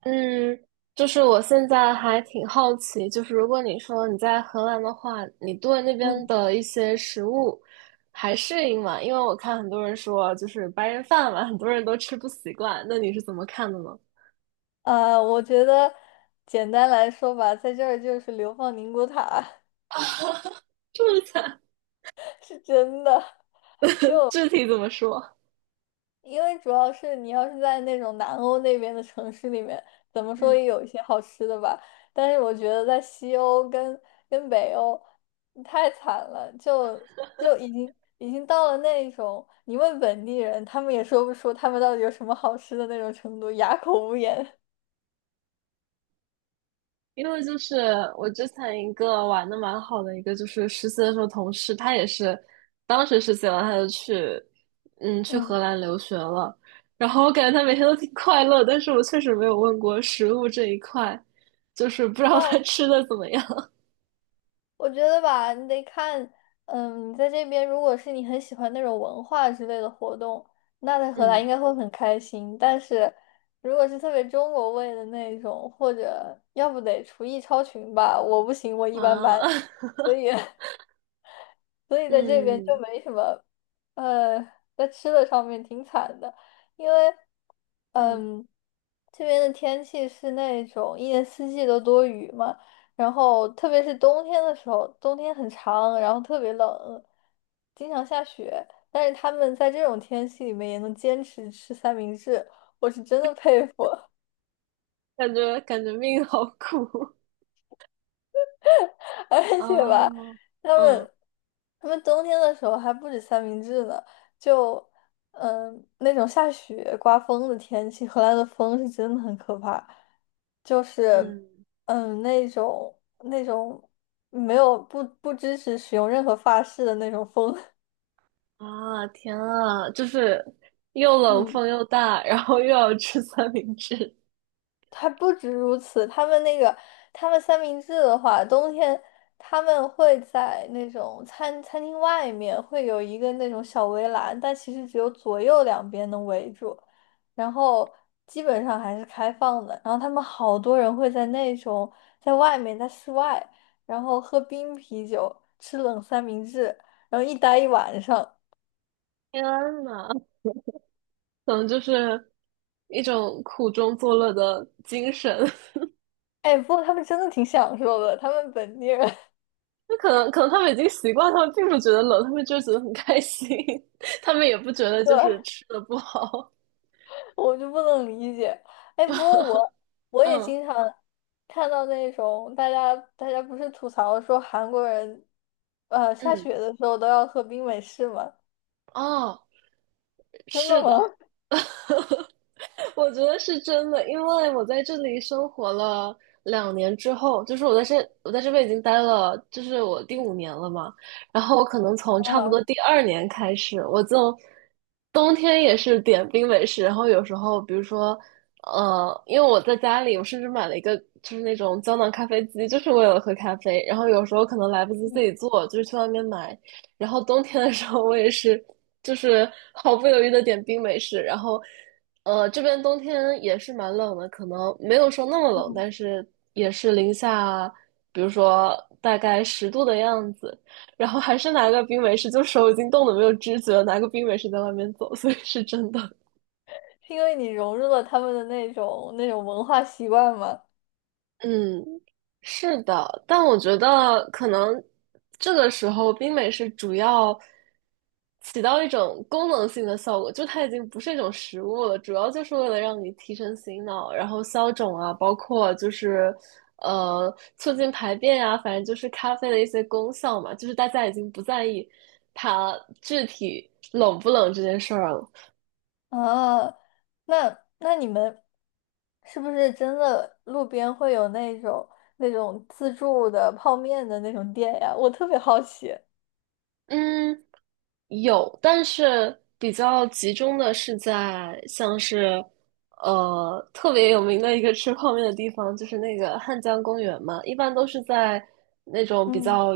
嗯，就是我现在还挺好奇，就是如果你说你在荷兰的话，你对那边嗯，的一些食物还适应吗？因为我看很多人说，就是白人饭嘛，很多人都吃不习惯。那你是怎么看的呢？我觉得简单来说吧，在这儿就是流放宁古塔。 这么惨，是真的，具体怎么说？因为主要是你要是在那种南欧那边的城市里面，怎么说嗯。也有一些好吃的吧。但是我觉得在西欧跟北欧太惨了，就已经到了那种你问本地人，他们也说不出他们到底有什么好吃的那种程度，哑口无言。因为就是我之前一个玩的蛮好的一个，就是实习的时候同事，他也是当时实习完他就去，去荷嗯。兰留学了。然后我感觉他每天都挺快乐，但是我确实没有问过食物这一块，就是不知道他要。吃的怎么样。我觉得吧，你得看，嗯，你在这边，如果是你很喜欢那种文化之类的活动，那在荷兰应嗯该会很开心。但是，如果是特别中国味的那种，或者要不得厨艺超群吧，我不行，我一般般，啊，所 以 所以在这边就嗯没什么，呃，在吃的上面挺惨的，因为，嗯，嗯，这边的天气是那种一年四季都多雨嘛，然后特别是冬天的时候，冬天很长，然后特别冷，经常下雪，但是他们在这种天气里面也能坚持吃三明治，我是真的佩服。感觉命好苦。而 且吧，哦，他嗯们他们冬天的时候还不止三明治呢，就那种下雪刮风的天气，荷兰的风是真的很可怕，就是嗯。嗯那种那种没有不支持使用任何发饰的那种风，啊，天啊，就是又 冷嗯。风又大，然后又要吃三明治，还不止如此，他们三明治的话，冬天他们会在那种餐厅外面会有一个那种小围栏，但其实只有左右两边能围住，然后基本上还是开放的。然后他们好多人会在那种在外面在室外，然后喝冰啤酒，吃冷三明治，然后一待一晚上。天呐，可能就是一种苦中作乐的精神。哎，不过他们真的挺享受的，他们本地人。就可能他们已经习惯，他们并不觉得冷，他们就觉得很开心，他们也不觉得 就是对。吃的不好。我就不能理解。哎，不过我也嗯经常看到那种大家不是吐槽说韩国人，下嗯，雪的时候都要喝冰美式吗？哦，真的是的。吗？我觉得是真的，因为我在这里生活了两年之后，就是我在这边已经待了，就是我第五年了嘛。然后我可能从 差不多啊，第二年开始，我就冬天也是点冰美式，然后有时候比如说，因为我在家里，我甚至买了一个就是那种胶囊咖啡机，就是为了喝咖啡。然后有时候可能来不及自己嗯做，就是去外面买。然后冬天的时候，我也是，就是毫不犹豫的点冰美式。然后，这边冬天也是蛮冷的，可能没有说那么冷，嗯，但是也是零下，比如说大概十度的样子。然后还是拿个冰美式，就手已经冻得没有知觉了，拿个冰美式在外面走，所以是真的。是因为你融入了他们的那种文化习惯吗？嗯，是的，但我觉得可能这个时候冰美式主要起到一种功能性的效果，就它已经不是一种食物了，主要就是为了让你提神醒脑，然后消肿啊，包括就是促进排便啊，反正就是咖啡的一些功效嘛，就是大家已经不在意它具体冷不冷这件事儿了。啊，那你们是不是真的路边会有那种自助的泡面的那种店呀？我特别好奇。嗯，有，但是比较集中的是在像是，特别有名的一个吃泡面的地方，就是那个汉江公园嘛。一般都是在那种比嗯较，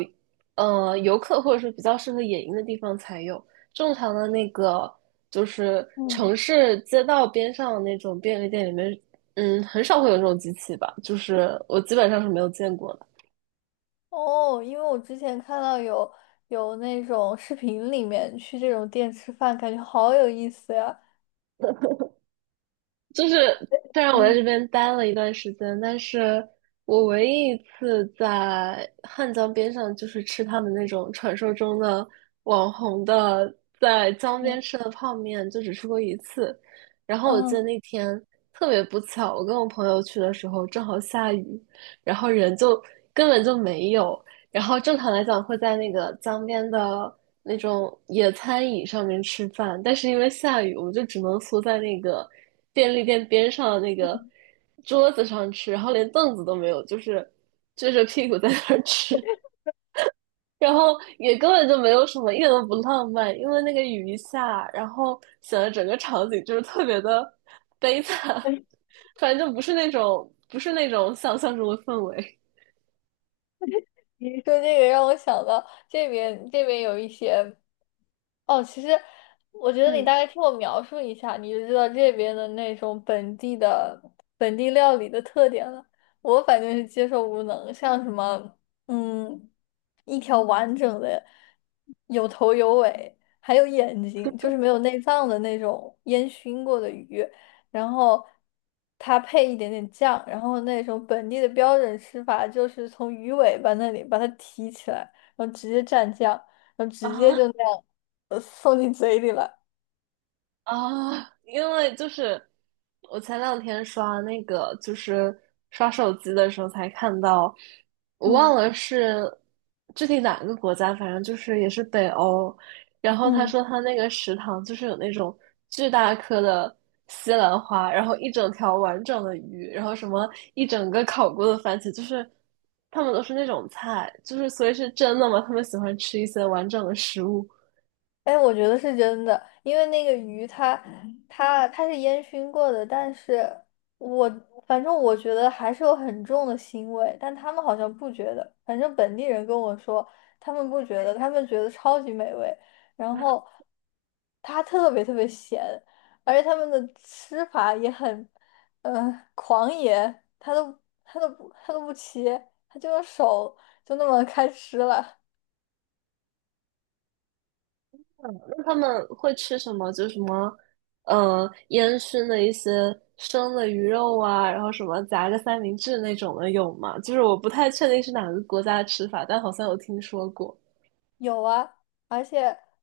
游客或者是比较适合野营的地方才有。正常的那个就是城嗯。市街道边上那种便利店里面，嗯，很少会有这种机器吧。就是我基本上是没有见过的。哦，因为我之前看到有那种视频里面去这种店吃饭，感觉好有意思呀。就是，虽然我在这嗯边待了一段时间，但是我唯一一次在汉江边上，就是吃他们那种传说中的网红的在江嗯边吃的泡面，就只吃过一次。然后我记得嗯，那天特别不巧，我跟我朋友去的时候正好下雨，然后人就根本就没有。然后正常来讲会在那个江边的那种野餐椅上面吃饭，但是因为下雨，我们就只能缩在那个便利店边上的那个嗯桌子上吃，然后连凳子都没有，就是撅着屁股在那儿吃，然后也根本就没有什么，一点都不浪漫，因为那个雨一下，然后显得整个场景就是特别的悲惨，反正就不是那种想象中的氛围，你说这个让我想到这边有一些。哦，其实我觉得你嗯大概听我描述一下，你就知道这边的那种本地料理的特点了。我反正是接受无能，像什么，嗯，一条完整的，有头有尾，还有眼睛，就是没有内脏的那种烟熏过的鱼，然后它配一点点酱，然后那种本地的标准吃法就是从鱼尾巴那里把它提起来，然后直接蘸酱。然后啊。直接 就那样送进嘴里了。啊，因为就是我前两天刷那个，就是刷手机的时候才看到，我嗯忘了是具体哪个国家，反正就是也是北欧。然后他说嗯。他那个食堂就是有那种巨大颗的西兰花，然后一整条完整的鱼，然后什么一整个烤过的番茄，就是他们都是那种菜，就是所以是真的吗？他们喜欢吃一些完整的食物。哎，我觉得是真的，因为那个鱼它是烟熏过的，但是我反正我觉得还是有很重的腥味，但他们好像不觉得，反正本地人跟我说他们不觉得，他们觉得超级美味，然后它特别特别咸，而且他们的吃法也很狂野，他都不切，他就用手就那么开吃了。那他们会吃什么？就什么，烟熏的一些生的鱼肉啊，然后什么夹个三明治那种的有吗？就是我不太确定是哪个国家的吃法，但好像有听说过。有啊，而且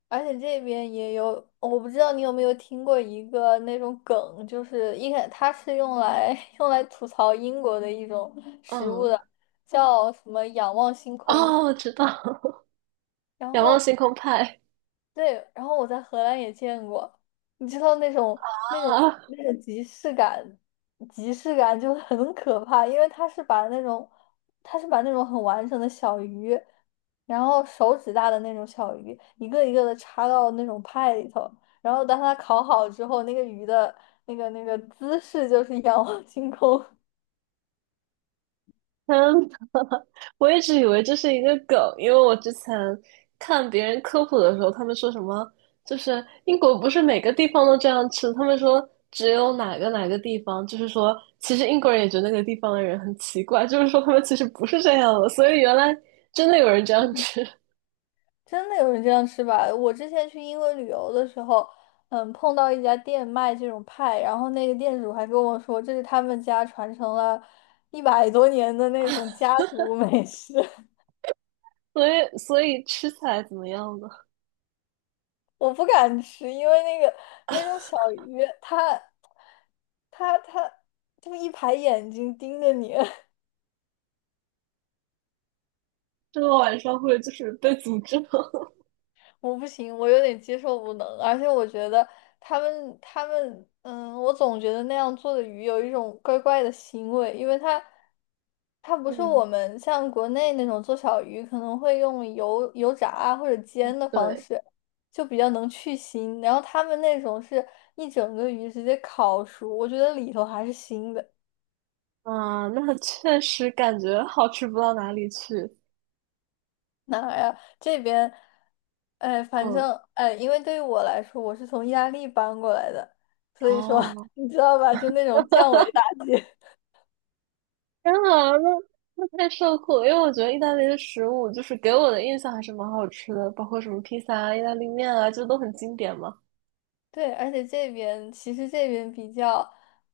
而且这边也有，我不知道你有没有听过一个那种梗，就是一开它是用来 用来吐槽英国的一种食物嗯，的，叫什么仰望星空。哦，我知道，然仰望后星空派对，然后我在荷兰也见过，你知道那种啊，那种即视感，即视感就很可怕，因为他是把那种很完整的小鱼，然后手指大的那种小鱼，一个一个的插到那种派里头，然后当它烤好之后，那个鱼的那个姿势就是仰望星空。嗯。我一直以为这是一个梗，因为我之前看别人科普的时候，他们说什么就是英国不是每个地方都这样吃，他们说只有哪个哪个地方，就是说其实英国人也觉得那个地方的人很奇怪，就是说他们其实不是这样的，所以原来真的有人这样 吃，真的有人这样吃吧？我之前去英国旅游的时候，嗯，碰到一家店卖这种派，然后那个店主还跟我说，这是他们家传承了一百多年的那种家族 美食。所以吃起来怎么样呢？我不敢吃，因为那个那种小鱼，它就一排眼睛盯着你。这个晚上会就是被诅咒。我不行，我有点接受不能，而且我觉得他们，嗯，我总觉得那样做的鱼有一种怪怪的腥味，因为它 不是嗯，我们像国内那种做小鱼可能会用油炸啊或者煎的方对，式，就比较能去腥，然后他们那种是一整个鱼直接烤熟，我觉得里头还是腥的。啊，那确实感觉好吃不到哪里去。哪儿呀？这边，哎，反嗯，正哎，因为对于我来说，我是从意大利搬过来的，所以说 哦。你知道吧，就那种降维打击。天啊，那太受苦了，因为我觉得意大利的食物就是给我的印象还是蛮好吃的，包括什么披萨啊、意大利面啊，就都很经典嘛。对，而且这边其实这边比较，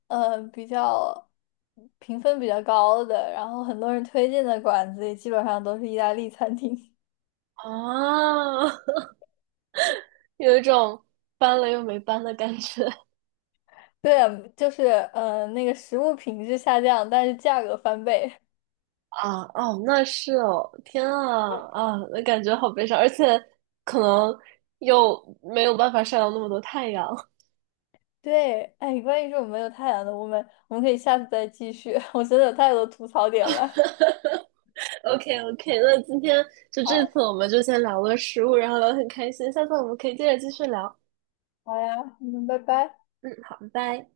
嗯，比较评分比较高的，然后很多人推荐的馆子也基本上都是意大利餐厅。啊，有一种搬了又没搬的感觉对啊就是嗯，那个食物品质下降，但是价格翻倍。啊！哦，那是哦，天啊啊，那感觉好悲伤，而且可能又没有办法晒到那么多太阳。对，哎，关于这种没有太阳的，我们可以下次再继续。我真的有太多吐槽点了。OK OK，那今天就这好，次我们就先聊了食物，然后聊得很开心，下次我们可以接着继续聊。好呀，嗯，拜拜。嗯，好，拜拜。